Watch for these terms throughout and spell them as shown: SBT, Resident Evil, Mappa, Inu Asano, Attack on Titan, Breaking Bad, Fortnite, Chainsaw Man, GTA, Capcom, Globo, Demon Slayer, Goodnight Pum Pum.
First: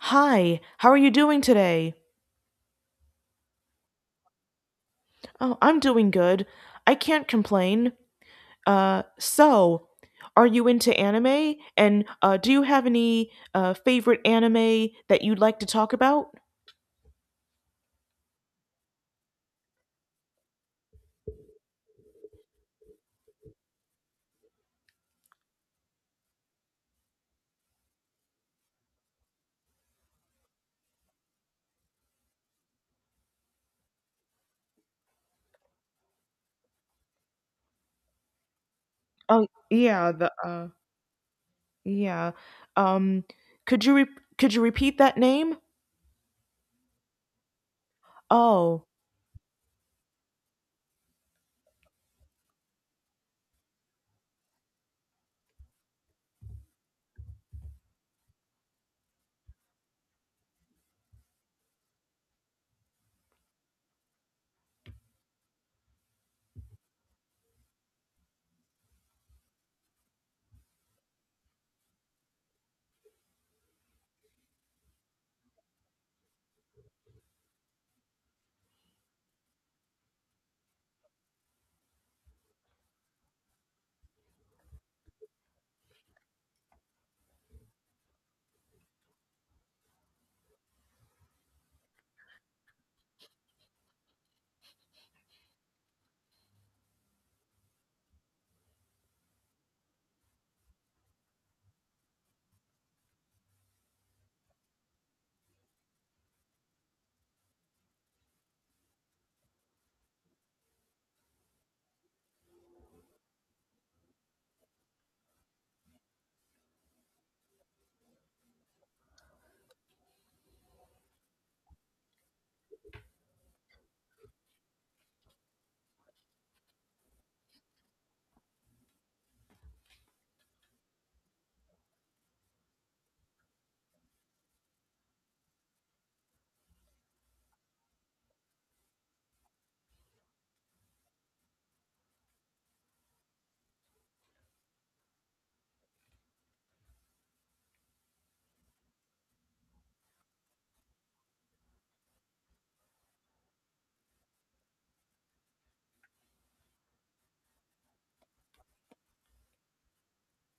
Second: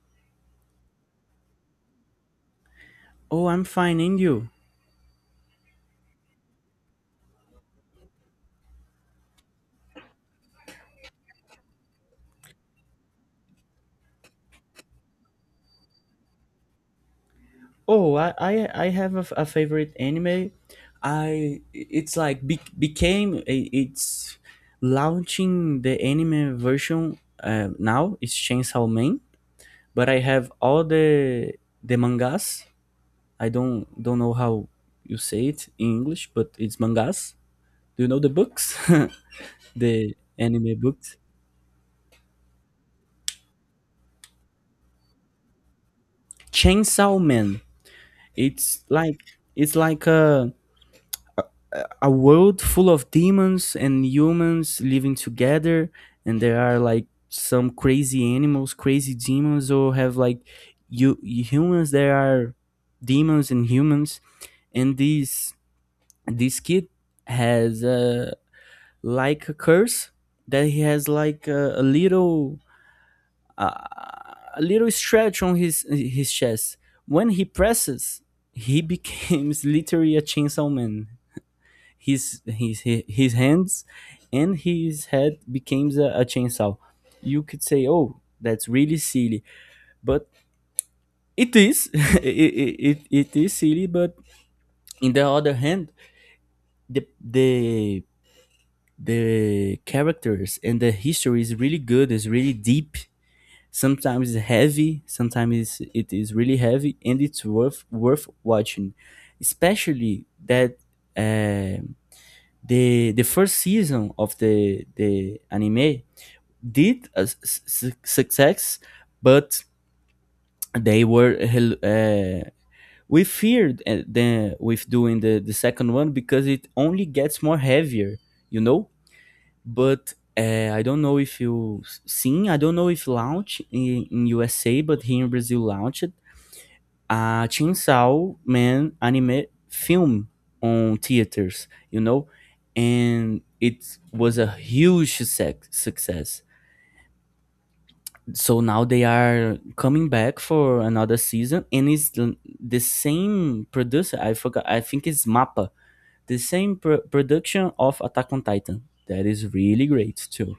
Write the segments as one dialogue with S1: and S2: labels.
S1: Hi, how are you doing today?
S2: Oh, I'm finding you.
S1: Oh, I'm doing good. I can't complain. Uh, so, are you into anime? And do you have any favorite anime that you'd like to talk about?
S2: Oh, I have a favorite anime. I it's like be, became a- it's launching the anime version now. It's Chainsaw Man, but I have all the mangas. I don't know how you say it in English, but it's mangas. Do you know the books?
S1: Oh, yeah,
S2: The
S1: the
S2: anime books.
S1: yeah. Um, could you could you repeat that name?
S2: Chainsaw Man. It's
S1: Oh,
S2: like it's like a world full of demons and humans living together, and there are like some crazy animals, crazy demons, or have like you humans, there are demons and humans, and this kid has like a curse, that he has like a little uh, a little stretch on his chest. When he presses, he becomes literally a chainsaw man. His hands and his head becomes a chainsaw. You could say, "Oh, that's really silly," but it is. It is silly, but in the other hand, the the the characters and the history is really good. It's really deep. Sometimes it's heavy. Sometimes it is really heavy, and it's worth watching, especially that. um the first season of the anime did a success, but they were uh, we feared with doing the second one because it only gets more heavier, you know. But I don't know if you seen. I don't know if launch in USA, but here in Brazil launched a Chainsaw Man anime film on theaters, you know, and it was a huge success. So now they are coming back for another season, and it's the same producer. I forgot. I think it's Mappa, the same production of Attack on Titan. That is really great too.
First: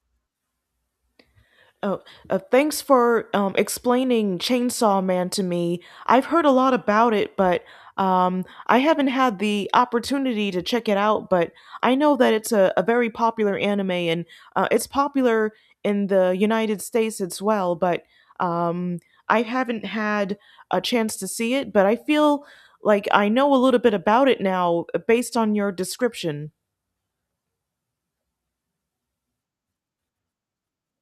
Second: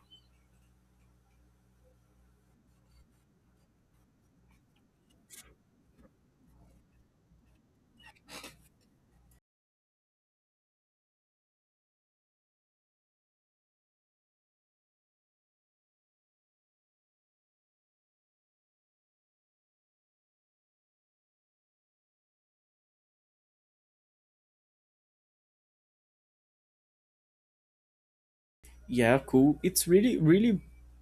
S1: Oh, thanks for explaining Chainsaw Man to me. I've heard a lot about it, but I haven't had the opportunity to check it out. But I know that it's a very popular anime, and it's popular in the United States as well. But um, I haven't had a chance to see it, but I feel like I know a little bit about it now based on your description.
S2: Yeah, cool. It's really, really,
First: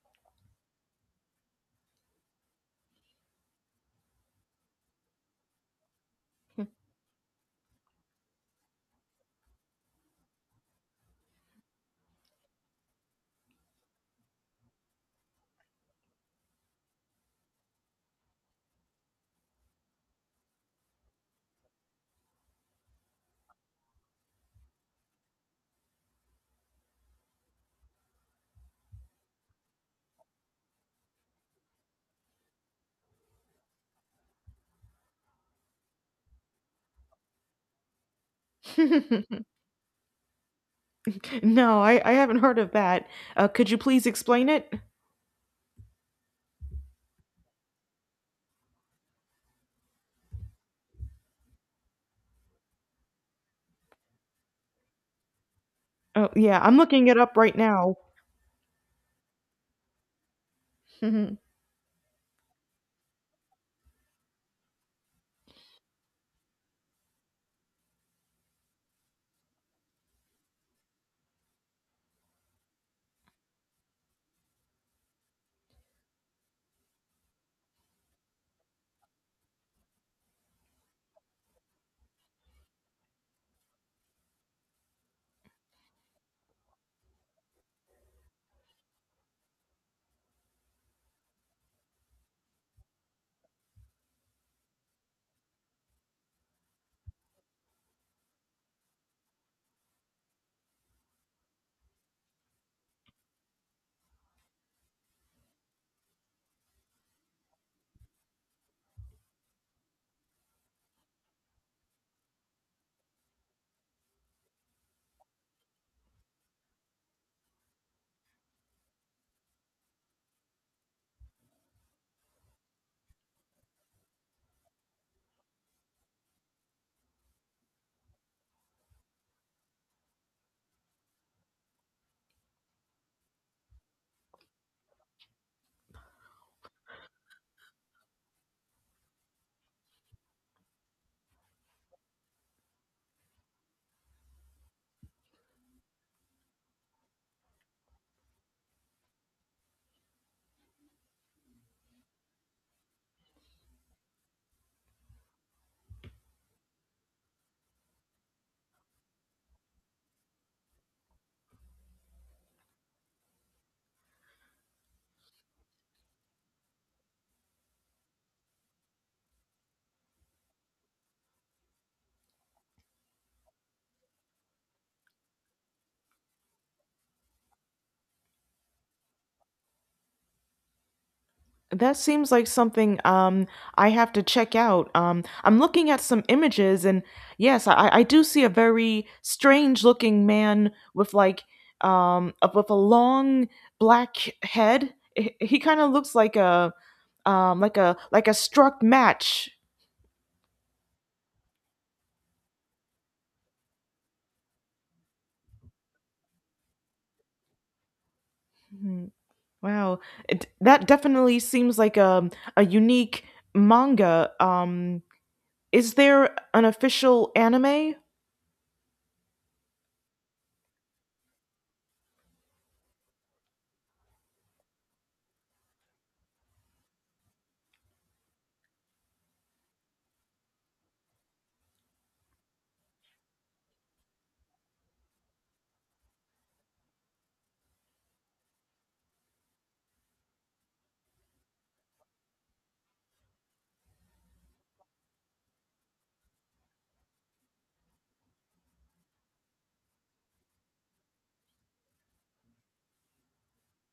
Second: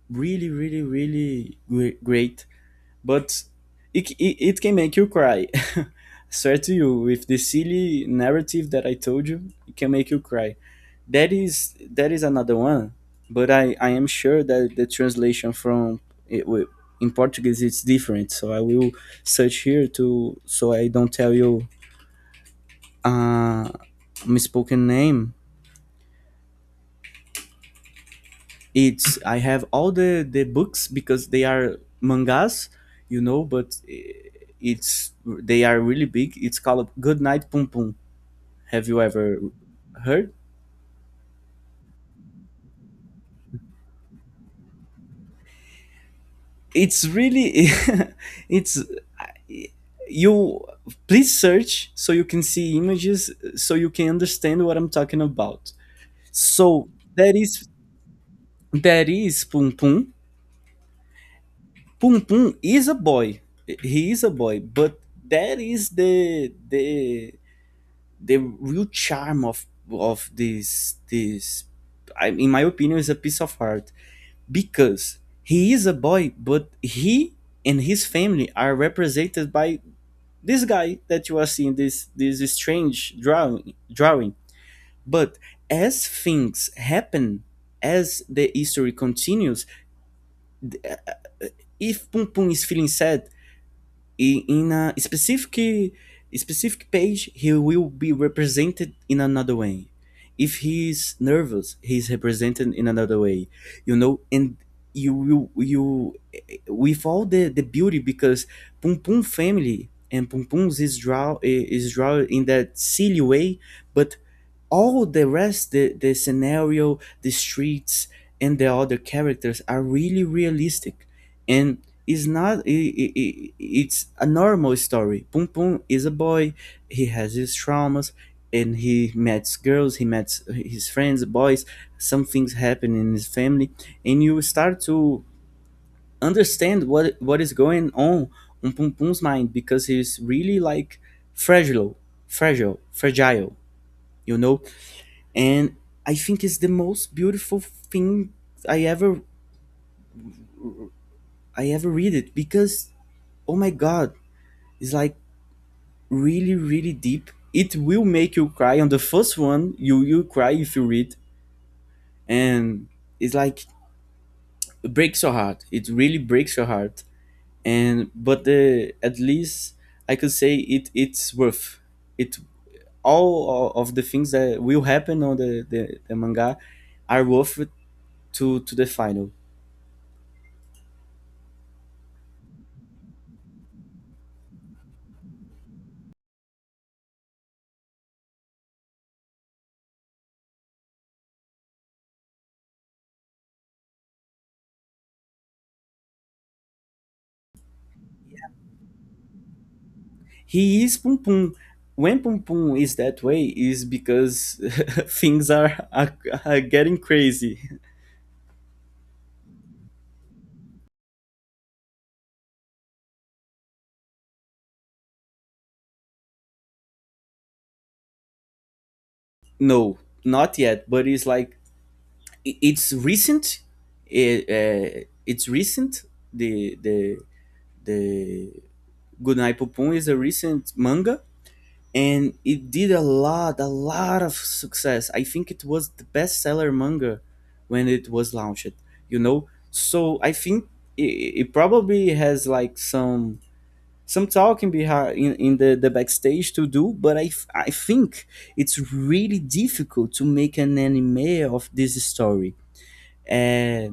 S2: really, really, really gre- great But it can make you cry. I swear to you, with the silly narrative that I told you, it can make you cry. That is another one, but I am sure that the translation from it, wi- in Portuguese it's different. So I will search here to, so I don't tell you a misspoken name. It's, I have all the books, because they are mangas, you know. But it's they are really big. It's called Good Night Pum Pum. Have you ever heard?
S1: No, I haven't heard of that. Could you please explain it?
S2: It's really, it's, you, please search, so you can see images, so you can understand what I'm talking about.
S1: Oh, yeah, I'm
S2: So
S1: looking it
S2: that
S1: up right
S2: is
S1: now.
S2: that is Pum Pum.
S1: Mhm.
S2: Pum Pum is a boy. He is a boy, but that is the real charm of this, I, in my opinion, is a piece of art, because he is a boy, but he and his family are represented by this guy that you are seeing, this strange drawing. But as things happen, as the history continues, th- if Pum Pum is feeling sad, in a specific page, he will be represented in another way. If he's nervous, he's represented in another way, you know. And you will, you, with all the beauty, because Pum Pum family and Pum Pum's is drawn in that silly way, but all the rest, the scenario, the streets, and the other characters are really realistic. And it's not, I, it's a normal story. Pum Pum is a boy. He has his traumas, and he meets girls, he meets his friends, boys, some things happen in his family, and you start to understand what is going on Pum Pum's mind, because he's really like fragile, fragile, you know. And I think it's the most beautiful thing I ever I ever read it, because oh my god, it's like really really deep. It will make you cry on the first one. You cry if you read, and it's like it breaks your heart. It really breaks your heart. And but, the at least, I could say it, it's worth it. All of the things that will happen on the manga are worth it to the final.
S1: That seems like something I have to check out. I'm looking at some images, and yes, I do see a very strange looking man with like with a long black head. He kind of looks like a like a like a struck match.
S2: He is Pum Pum. When Pum Pum is that way, is because things are getting crazy.
S1: Hmm. Wow, that definitely seems like a unique manga. Is there an official anime?
S2: No, not yet, but it's like it's recent. It, it's recent. The the the Goodnight Pum Pum is a recent manga, and it did a lot of success. I think it was the bestseller manga when it was launched. You know, so I think it, it probably has like some talking behind in the backstage to do, but I think it's really difficult to make an anime of this story, uh,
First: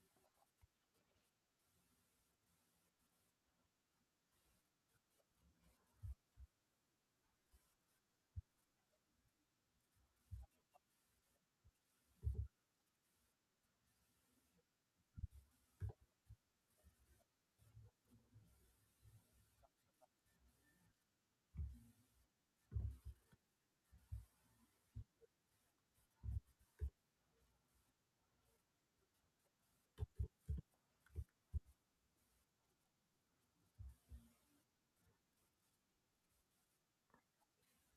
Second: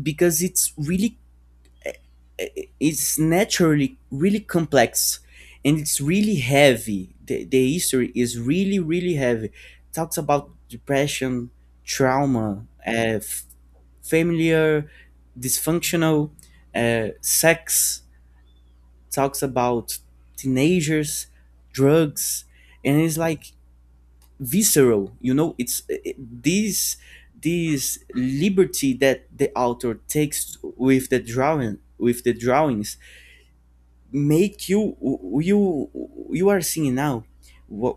S2: because it's really, it's naturally really complex, and it's really heavy. The history is really really heavy. Talks about depression, trauma, f- familiar dysfunctional, sex, talks about teenagers, drugs, and it's like visceral. You know, it's it, this liberty that the author takes with the drawing, with the drawings, make you, you, you are seeing now what,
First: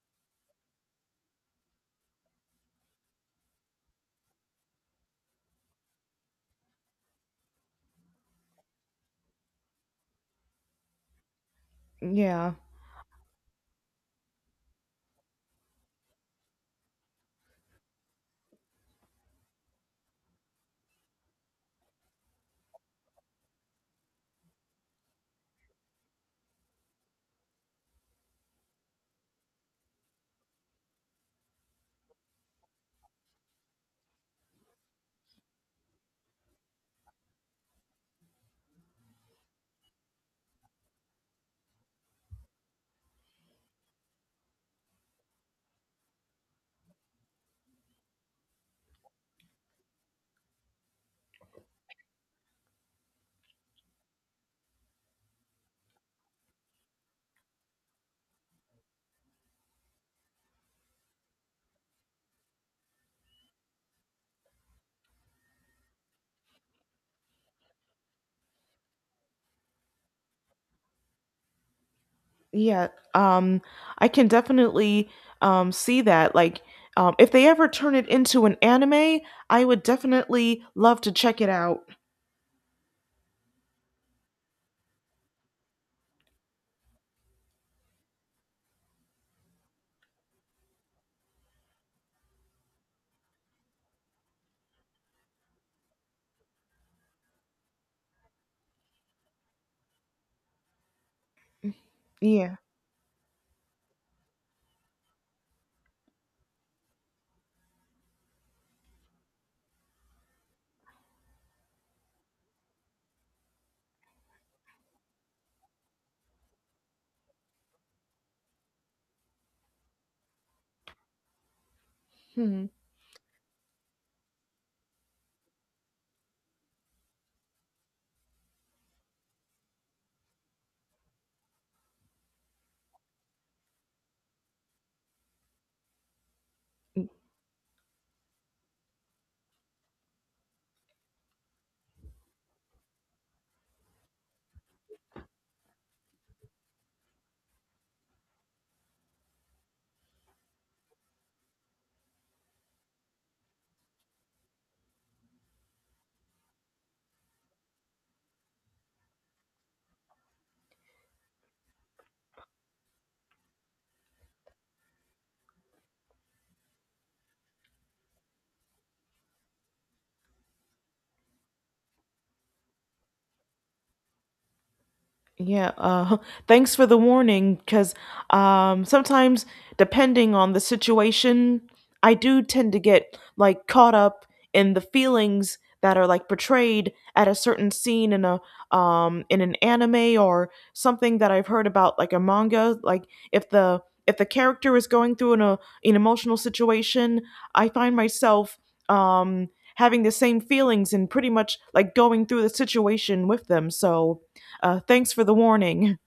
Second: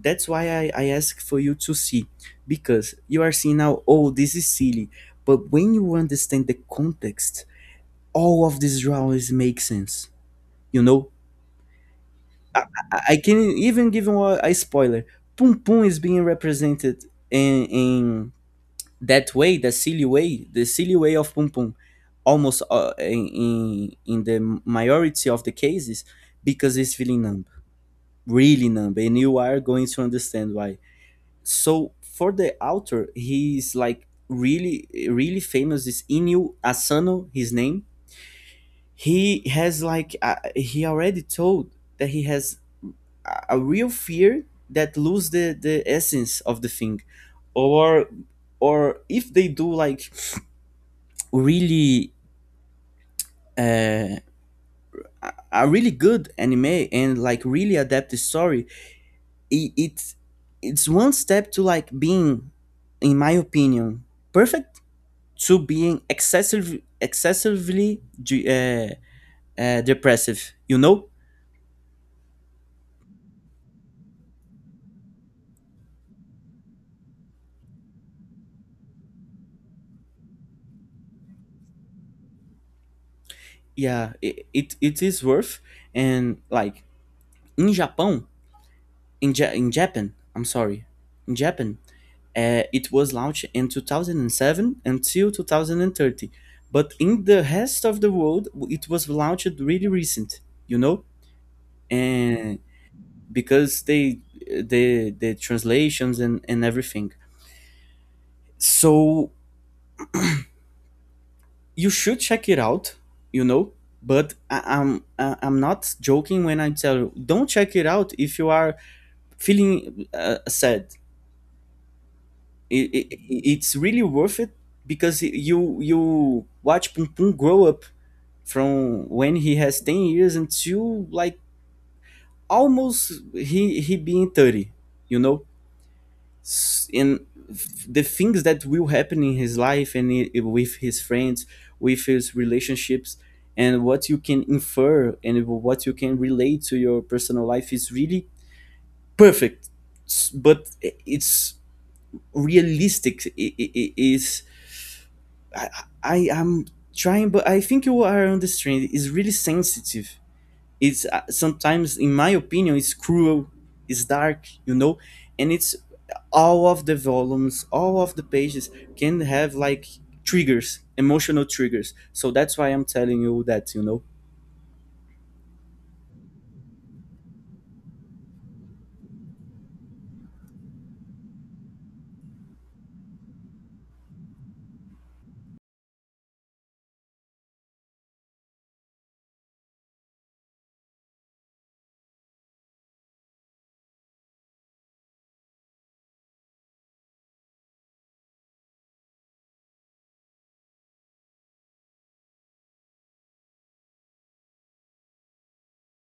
S2: that's why I ask for you to see, because you are seeing now, oh this is silly, but when you understand the context, all of these drawings make sense, you know.
S1: Yeah,
S2: I, I can even give you a spoiler. Pum Pum is being represented in that way, the silly way of Pum Pum, almost in the majority of the cases, because it's feeling numb, really numb, and you are going to understand why. So for the author, he's like really, really famous. Is Inu Asano his name? He has like he already told that he has a real fear that lose the essence of the thing, or or if they do like really uh, a really good anime and like really adapt the story, it it's one step to like being, in my opinion, perfect, to being excessively depressive, you know.
S1: yeah. Um, I can definitely see that. Like, if they ever turn it into an anime, I would definitely love to check it out.
S2: Yeah, it is worth. And like in in Japan. I'm sorry, in Japan, it was launched in 2007 until 2030, but in the rest of the world, it was launched really recent. You know,
S1: Yeah.
S2: and because they, the translations, and everything. So you should check it out. You know. But I'm not joking when I tell you, don't check it out if you are feeling sad.
S1: Hmm.
S2: It's really worth it, because you watch Pum Pum grow up from when he has 10 years until like almost he being 30, you know. And the things that will happen in his life, and with his friends, with his relationships, and what you can infer and what you can relate to your personal life is really perfect. But it's realistic. It is. I, I am trying, but I think you are on this trend. It's really sensitive. It's sometimes, in my opinion, it's cruel. It's dark, you know, and it's all of the volumes, all of the pages can have like triggers, emotional triggers. So that's why I'm telling you that, you know.
S1: Yeah, thanks for the warning because sometimes, depending on the situation, I do tend to get like caught up in the feelings that are like portrayed at a certain scene in a in an anime or something that I've heard about like a manga. Like if the character is going through an emotional situation, I find myself um, having the same feelings and pretty much like going through the situation with them. So thanks for the warning.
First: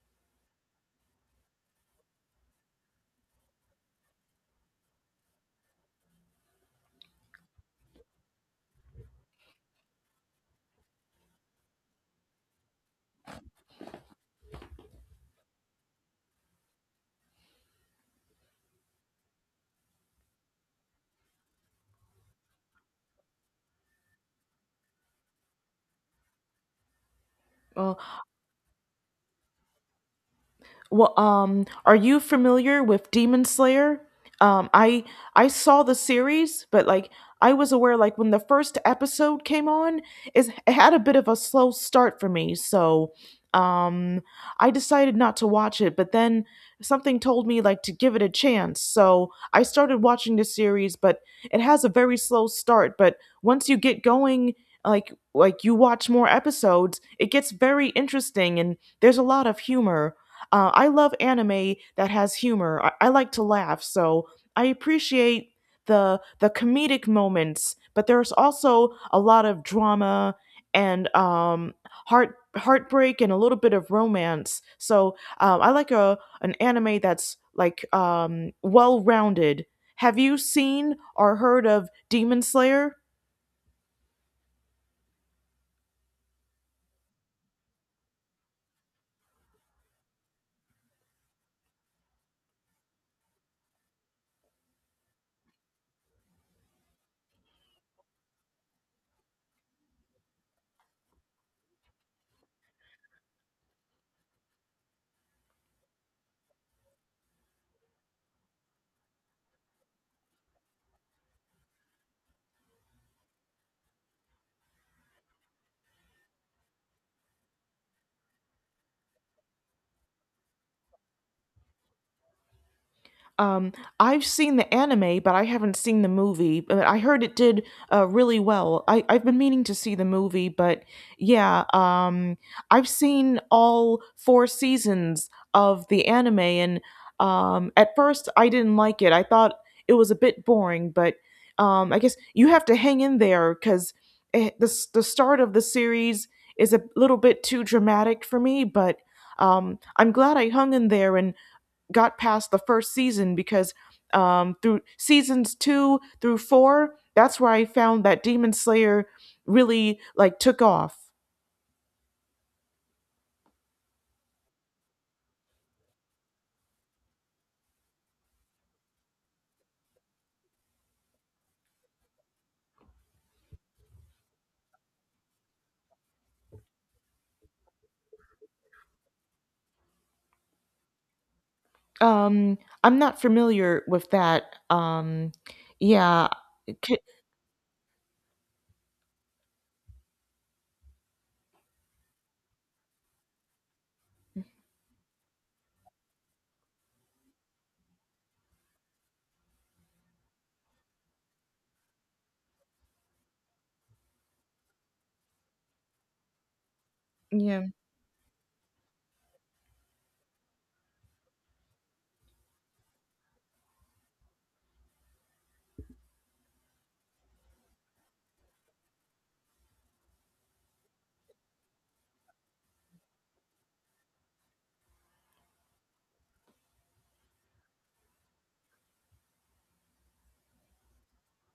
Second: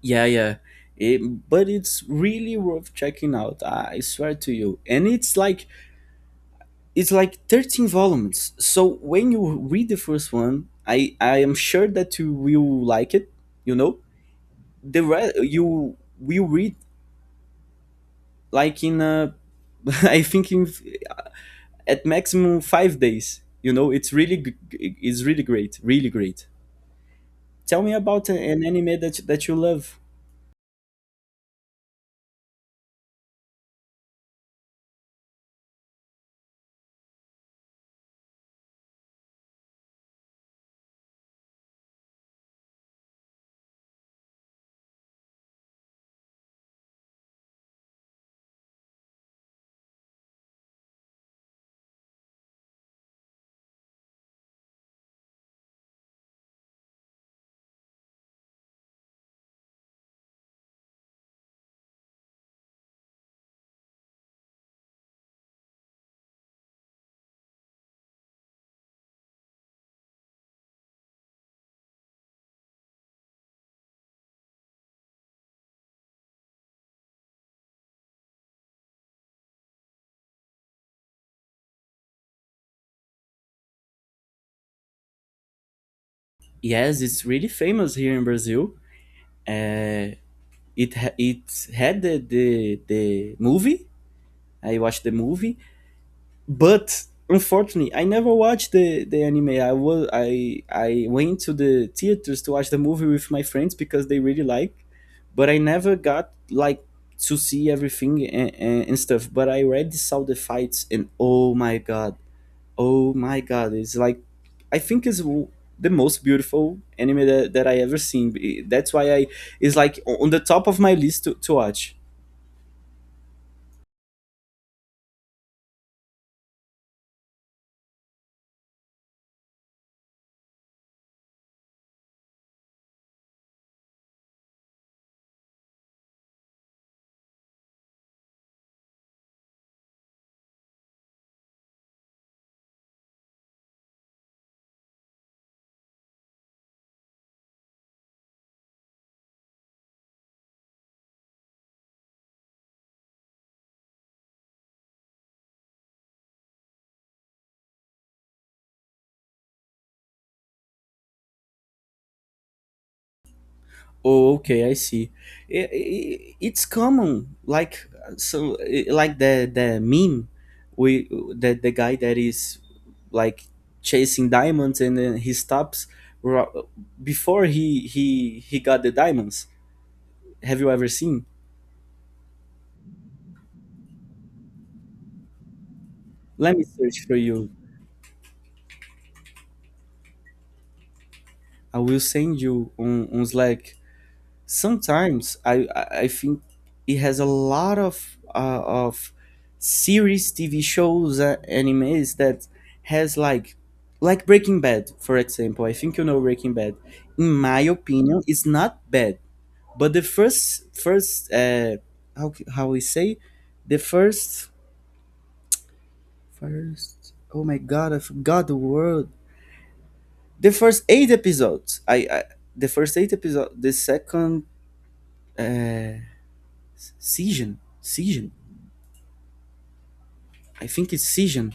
S2: Yeah, yeah. It- but it's really worth checking out. I swear to you. And it's like 13 volumes, so when you read the first one, I am sure that you will like it, you know. The you will read like in I think in uh, at maximum 5 days, you know. It's really it's really great, really great. Tell me
S1: Well,
S2: about an anime that you love.
S1: Well, are you familiar with Demon Slayer? Um, I I saw the series, but like I was aware, like when the first episode came on, is it had a bit of a slow start for me, so um, I decided not to watch it. But then something told me like to give it a chance, so I started watching the series. But it has a very slow start, but once you get going, like you watch more episodes, it gets very interesting and there's a lot of humor. I love anime that has humor. I like to laugh, so I appreciate the comedic moments. But there's also a lot of drama and heartbreak and a little bit of romance. So I like a an anime that's like well rounded. Have you seen or heard of Demon Slayer?
S2: Yes, it's really famous here in Brazil. uh, it had the movie. I watched the movie, but unfortunately I never watched the anime. I was I went to the theaters to watch the movie with my friends, because they really like. But I never got like to see everything, and stuff. But I already saw the fights, and oh my god, oh my god, it's like, I think it's the most beautiful anime that I ever seen. That's why I, it's like on the top of my list to watch.
S1: Um, I've seen the anime, but I haven't seen the movie. But I heard it did really well. I've been meaning to see the movie, but yeah, I've seen all four seasons of the anime, and at first I didn't like it. I thought it was a bit boring, but I guess you have to hang in there because the start of the series is a little bit too dramatic for me, but. I'm glad I hung in there and got past the first season because through seasons two through four, that's where I found that Demon Slayer really like took off.
S2: Oh, okay, I see. I it's common, like like the meme, we, the guy that is like chasing diamonds, and then he stops ro- before he got the diamonds. Have you ever seen?
S1: Um, I'm not familiar with that. Um, yeah,
S2: Let me
S1: c-
S2: search for you. I will send you on Slack. Sometimes I think it has a lot of series, TV shows, animes, that has like Breaking Bad, for example. I think you know Breaking Bad. In my
S1: yeah.
S2: opinion, it's not bad, but the first how how we say the first oh my god I forgot the word, the first eight episodes I the first eight episode the second uh, season I think it's season.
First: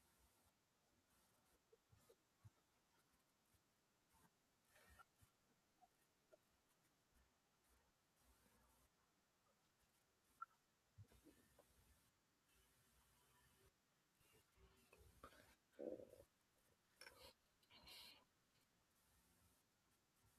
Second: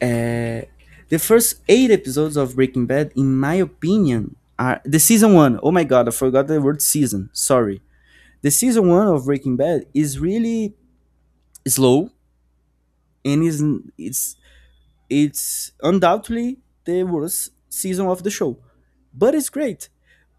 S2: Uh, the first eight episodes of Breaking Bad, in my opinion, are the season one. Oh my god, I forgot the word season. Sorry. The season one of Breaking Bad is really slow and is it's it's undoubtedly the worst season of the show, but it's great.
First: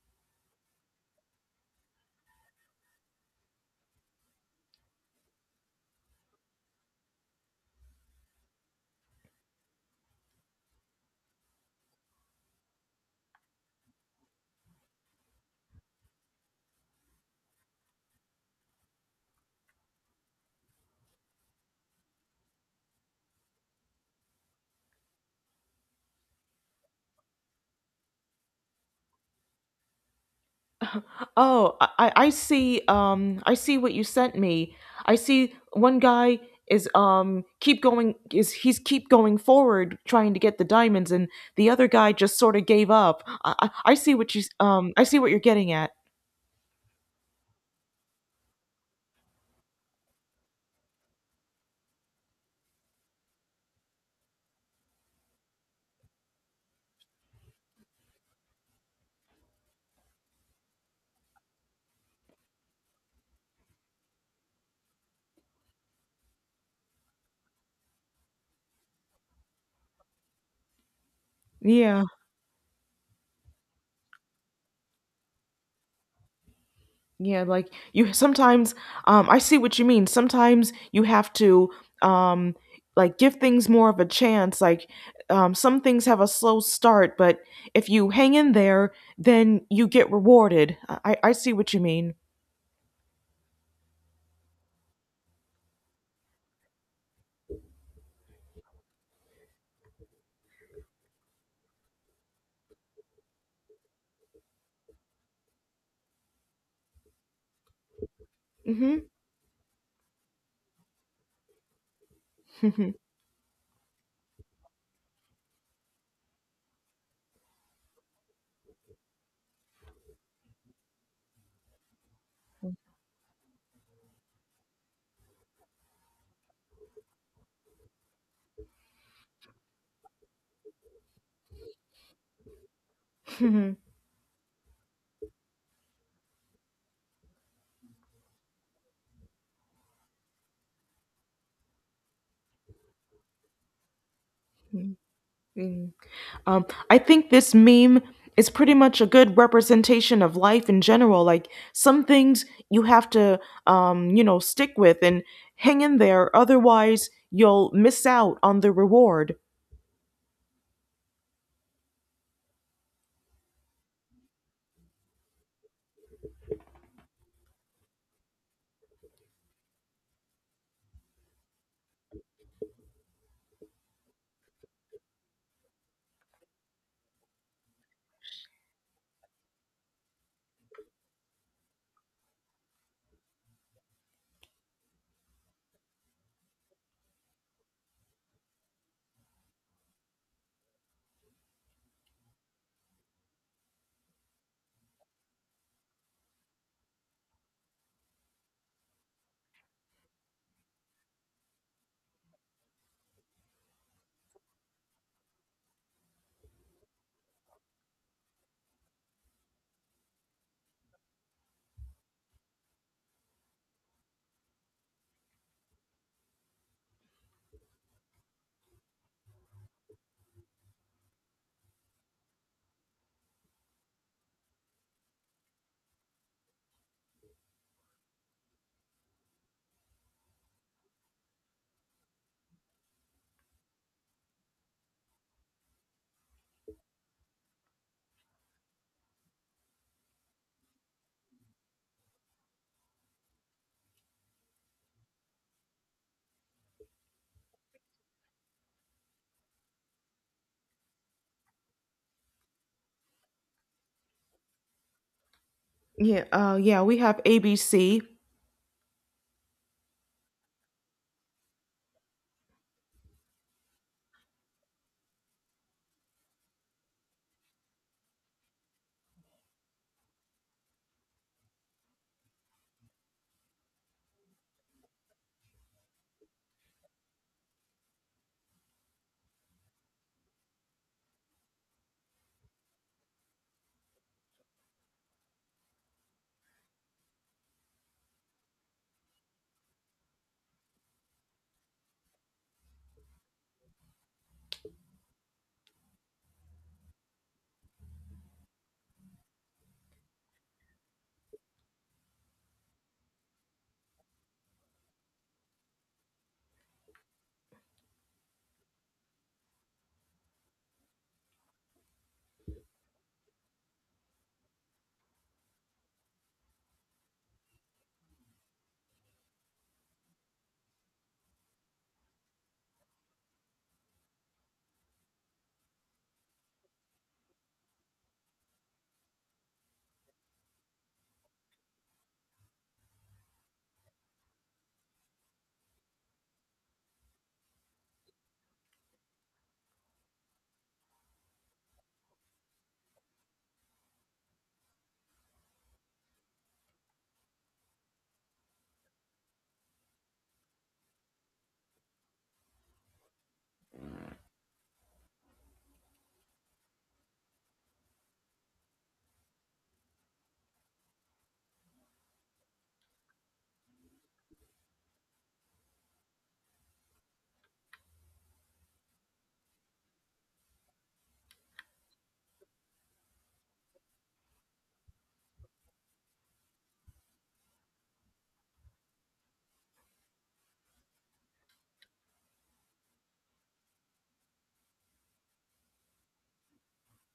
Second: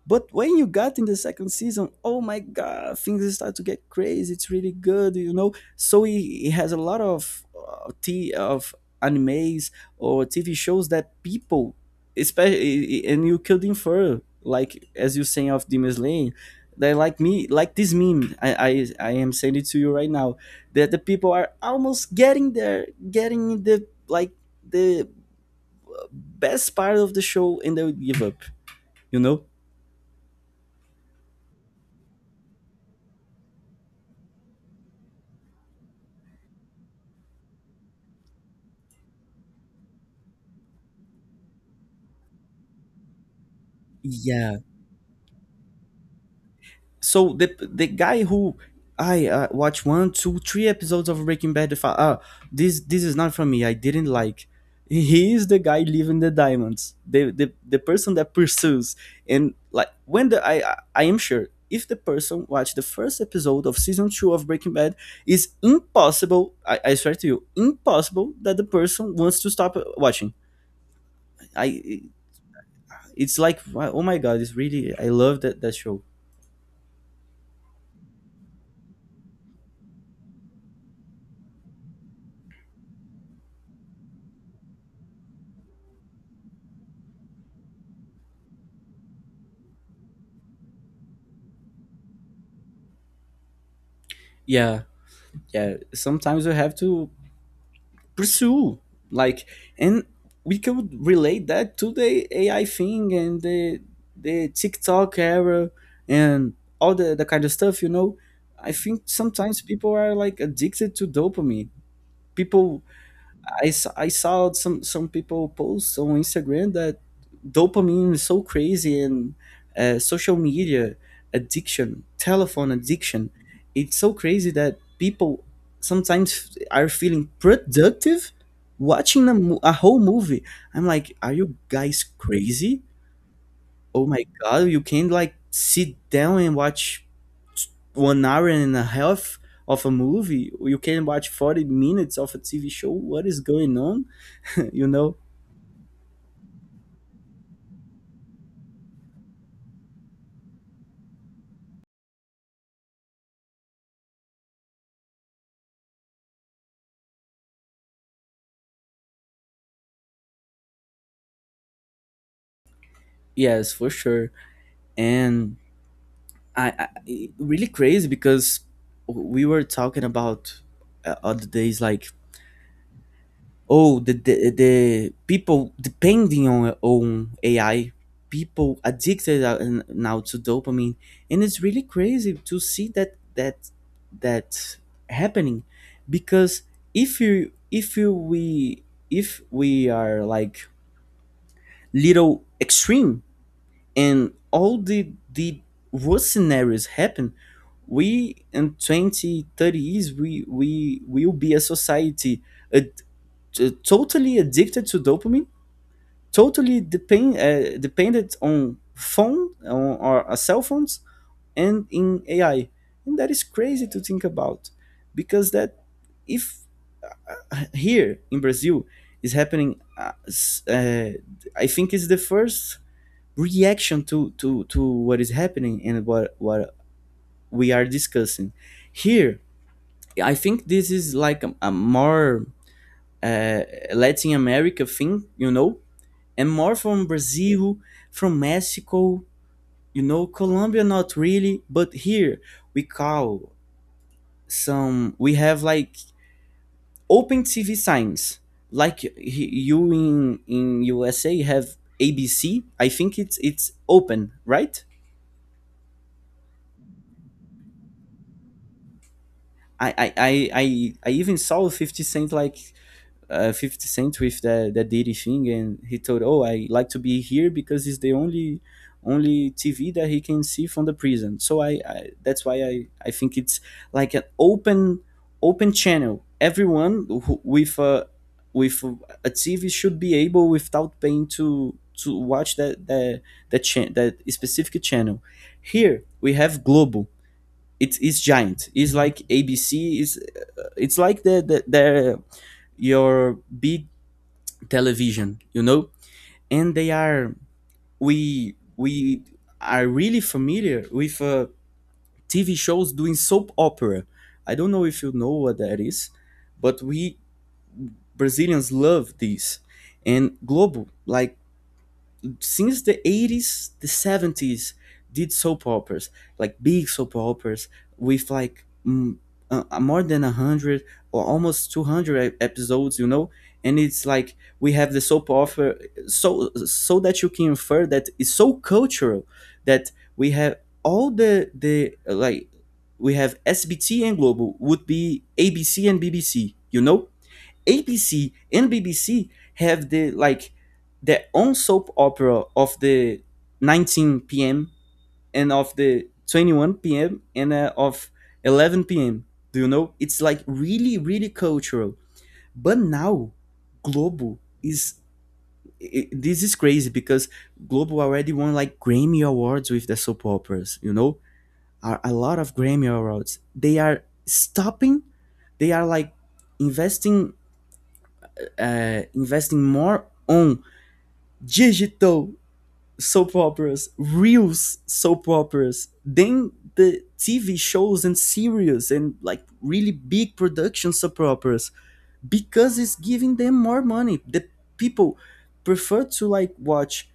S2: But when you got in the second season, oh my god, things start to get crazy. It's really good, you know. So he has a lot of t of animes or TV shows that people, especially, and you could infer, like as you saying, of Demon Slayer, they like me like this meme. I am sending it to you right now, that the people are almost getting there, getting the, like, the best part of the show, and they will give up. You know?
S1: Oh, I see. I see what you sent me. I see one guy is keep going is he's keep going forward trying to get the diamonds, and the other guy just sort of gave up. I see what
S2: Yeah,
S1: I see what you're getting at.
S2: so the guy who I watch one, two, three episodes of Breaking Bad. If I, ah, this is not for me. I didn't like. He is the guy leaving the diamonds. The person that pursues. And like, when the I am sure, if the person watched the first episode of season two of Breaking Bad, it's impossible. I swear to you, impossible that the person wants to stop watching. I,
S1: Yeah.
S2: it's like, oh my god, it's really, I love that show.
S1: Yeah, like you sometimes I see what you mean. Sometimes you have to um like give things more of a chance. Like some things have a slow start, but if you hang in there, then you get rewarded. I see what you mean.
S2: Yeah, yeah. Sometimes you have to pursue, like, and we could relate that to the AI thing and the TikTok era, and all the kind of stuff, you know. I
S1: Mhm.
S2: think sometimes people are like addicted to dopamine, people. I saw some people post on Instagram that dopamine is so crazy, and social media addiction, telephone addiction, it's so crazy that people sometimes are feeling productive watching a a whole movie. I'm like, are you guys crazy? Oh my god, you can't like sit down and watch 1 hour and a half of a movie. You can watch 40 minutes of a TV show. What is going on? You know,
S1: Mhm. I think this meme is pretty much a good representation of life in general. Like some things you have to, you know, stick with and hang in there. Otherwise, you'll miss out on the reward.
S2: yes, for sure. And I it- really crazy because we were talking about other days, like, oh, the people depending on AI, people addicted now to dopamine, and it's really crazy to see that happening, because if you if you we if we are like little extreme, and all the worst scenarios happen, we in 2030 years we will be a society uh, totally addicted to dopamine, totally dependent on phone, on our cell phones, and in AI, and that is crazy to think about. Because that, if here in Brazil is happening, I think is the first reaction to what is happening, and what we are discussing here. I think this is like a more uh, Latin America thing, you know, and more from Brazil, from Mexico. You know, Colombia, not really. But here we call, some, we have like open TV signs, like you in USA have ABC. I think it's open, right?
S1: Yeah. Yeah. We have ABC.
S2: I even saw 50 Cent, like, 50 Cent with that Diddy thing, and he told, "Oh, I like to be here because it's the only TV that he can see from the prison." So I that's why I think it's like an open channel. Everyone who, with a, with a TV should be able, without paying, to watch that specific channel. Here we have Globo. It's giant. It's like ABC. Is, it's like the your big television, you know? And they are, we are really familiar with TV shows doing soap opera. I don't know if you know what that is, but we Brazilians love this. And Globo, like, since the 80s, the 70s, did soap operas, like big soap operas with like more than 100 or almost 200 episodes, you know? And it's like we have the soap opera, so, so that you can infer that it's so cultural that we have all the like, we have SBT, and Global would be ABC and BBC, you know? ABC and BBC have the, like, their own soap opera of the 19 p.m. and of the 21 p.m. and of 11 p.m. Do you know? It's like really, really cultural. But now, Globo is, I this is crazy because Globo already won like Grammy awards with the soap operas. You know, are a lot of Grammy awards. They are stopping. They are like investing, investing more on digital soap operas, real soap operas, than the TV shows and series, and like really big production soap operas, because it's giving them more money. The people prefer to like watch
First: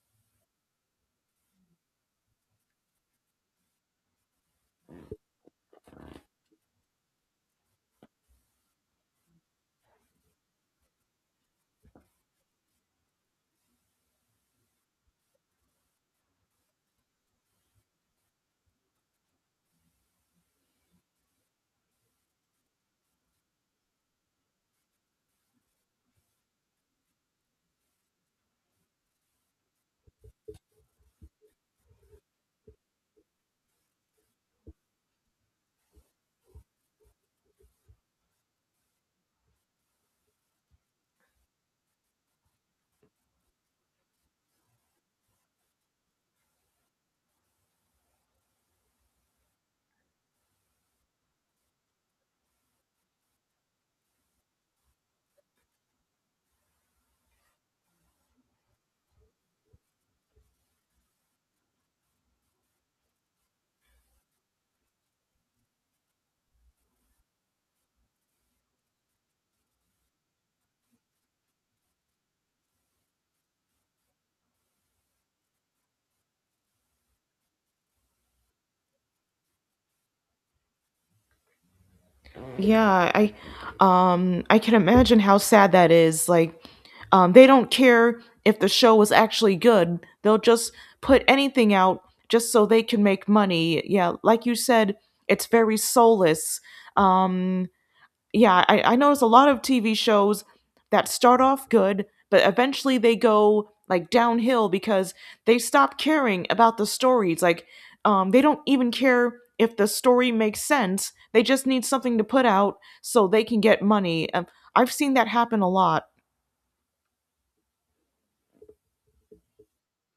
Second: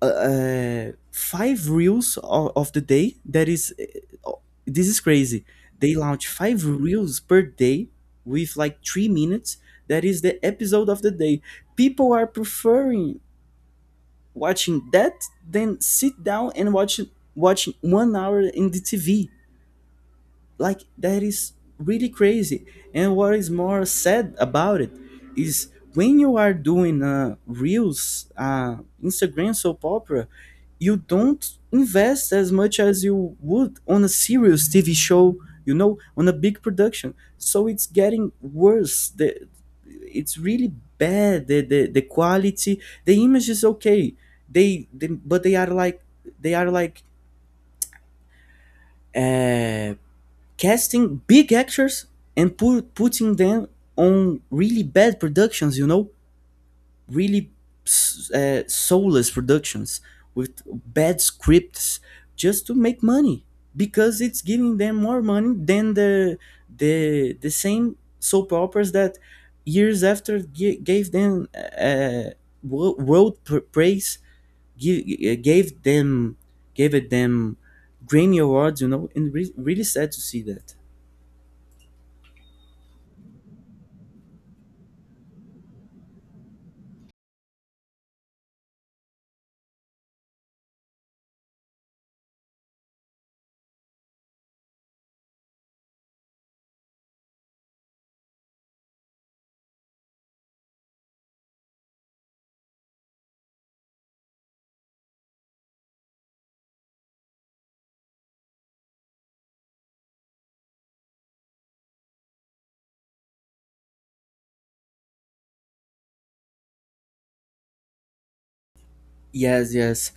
S2: five reels of the day, that is, uh, this is crazy, they launch five reels per day with like 3 minutes, that is the episode of the day. People are preferring watching that than sit down and watch watching 1 hour in the TV, like, that is really crazy. And what is more sad about it is, when you are doing reels, Instagram soap opera, you don't invest as much as you would on a serious TV show, you know, on a big production. So it's getting worse, the, it's really bad, the quality, the image is okay, they, but they are like, they are like uh, casting big actors and putting them on really bad productions, you know, really soulless productions with bad scripts, just to make money, because it's giving them more money than the, the same soap operas that years after gave them uh, world praise, give, gave them, gave it them Grammy awards, you know, and re- really sad to see that.
S1: Yeah, I can imagine how sad that is. Like they don't care if the show was actually good. They'll just put anything out just so they can make money. Yeah, like you said, it's very soulless. Um yeah, I notice a lot of TV shows that start off good, but eventually they go like downhill because they stop caring about the stories. Like, they don't even care if the story makes sense. They just need something to put out so they can get money. I've seen that happen a lot.
S2: Yes, yes.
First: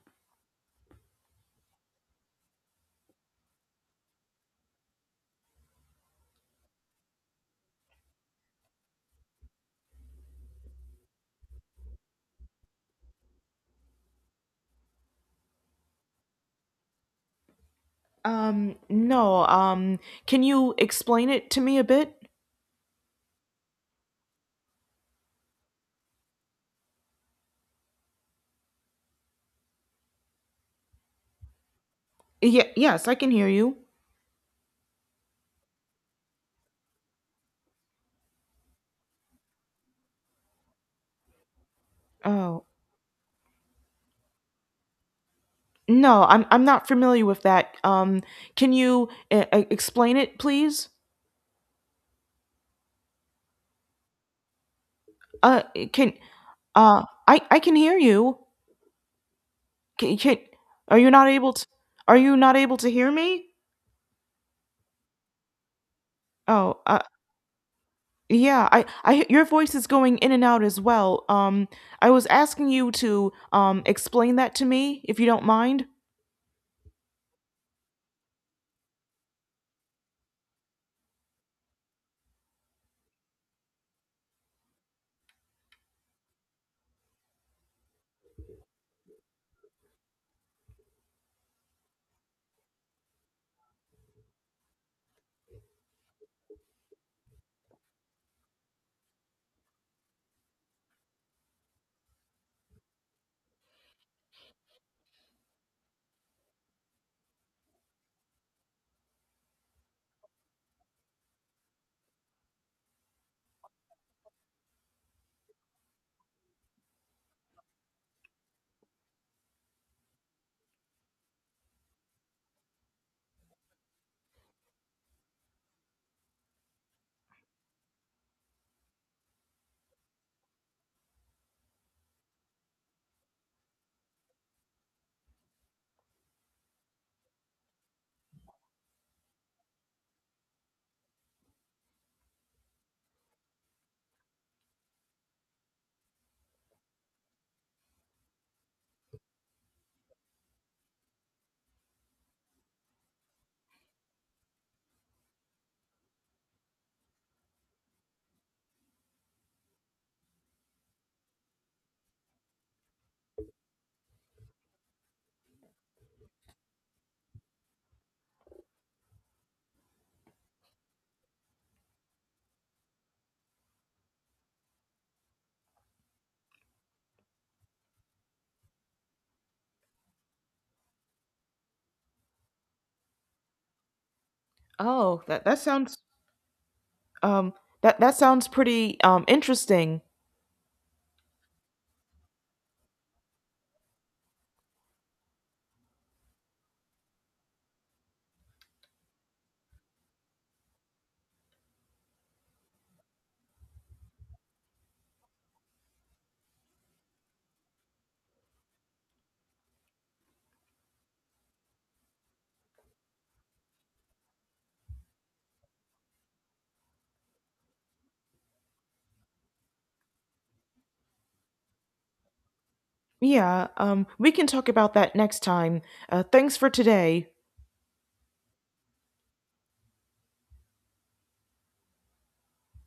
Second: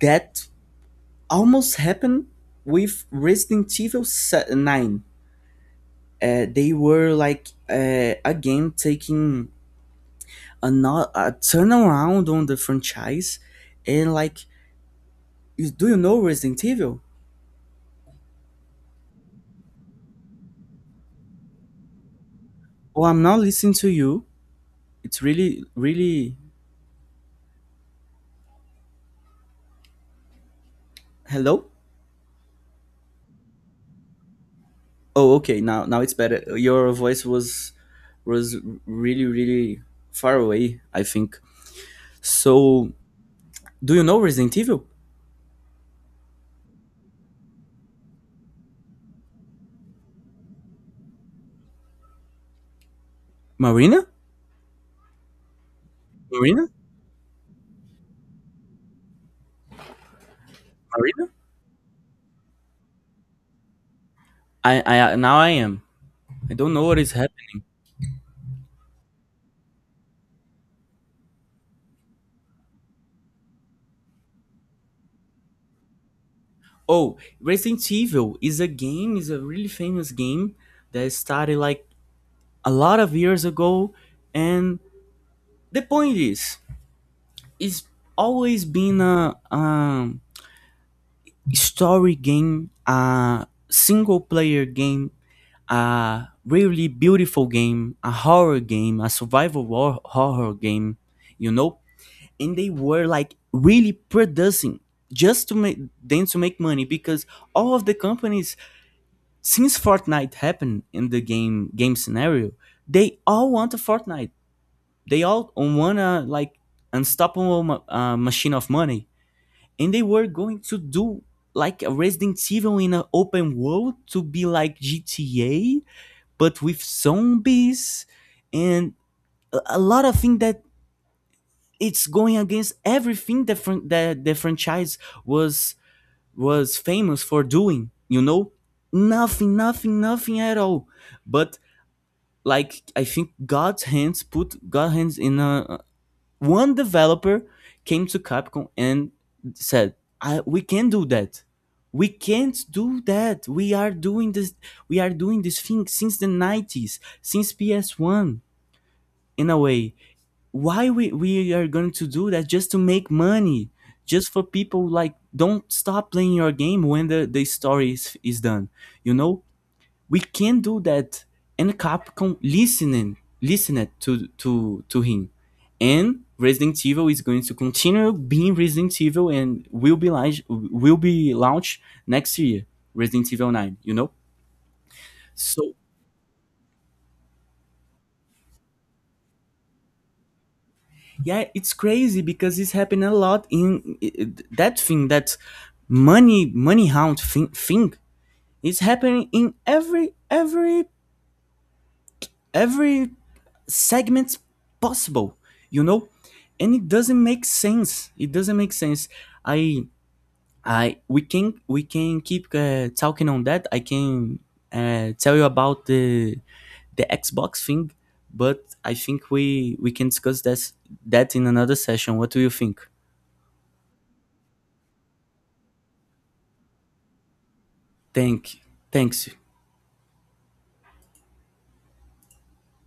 S2: That almost happened with Resident Evil 9. They were like again taking a, not, a turnaround on the franchise, and like, do you know Resident Evil?
S1: No, can you explain it to me a bit?
S2: Oh, I'm not listening to you. It's really really, hello?
S1: Yeah, yes, I can hear you.
S2: Oh, okay. Now, now it's better. Your voice was really really far away, I think.
S1: Oh,
S2: So, do you know Resident Evil?
S1: no, I'm not familiar with that. Can you explain it, please?
S2: Marina?
S1: Uh, can
S2: Marina?
S1: I can hear you. Can are you not
S2: Marina?
S1: able to? Are you not able to hear me?
S2: I now I am. I don't
S1: Oh,
S2: know what is happening.
S1: yeah. I your voice is going in and out as well. I was asking you to explain that to me if you don't mind.
S2: Oh, Resident Evil is a game, is a really famous game that started like a lot of years ago, and the point is, it's always been a story game, a single player game, a really beautiful game, a horror game, a survival horror game, you know. And they were like really producing just to make, then to make money, because all of the companies, since Fortnite happened in the game scenario, they all want a Fortnite. They all want a, like, unstoppable machine of money, and they were going to do like a Resident Evil in an open world to be like GTA, but with zombies and a lot of things that it's going against everything that the franchise was was famous for doing, you know. Nothing, nothing, nothing at all. But, like, I think God's hands in a one developer came to Capcom and said, I, we can do that, we can't do that, we are doing this, we are doing this thing since the 90s, since PS1, in a way, why we are going to do that just to make money, just for people, like, don't stop playing your game when the story is done, you know. We can do that. And Capcom listening listened to him. And Resident Evil is going to continue being Resident Evil, and will be launched next year, Resident Evil 9, you know.
S1: Oh, that that
S2: So,
S1: sounds Um, that that sounds pretty interesting.
S2: yeah, it's crazy because it's happening a lot in, that thing, that money, money hound thing, is happening in every, every segment possible, you know. And it doesn't make sense, it doesn't make sense. I i we can, we can keep talking on that. I can tell you about the Xbox thing, but I think we can discuss this, that, in another session. What do you think?
S1: Yeah, we can talk about that next time. Thanks for today.
S2: Thank, thanks.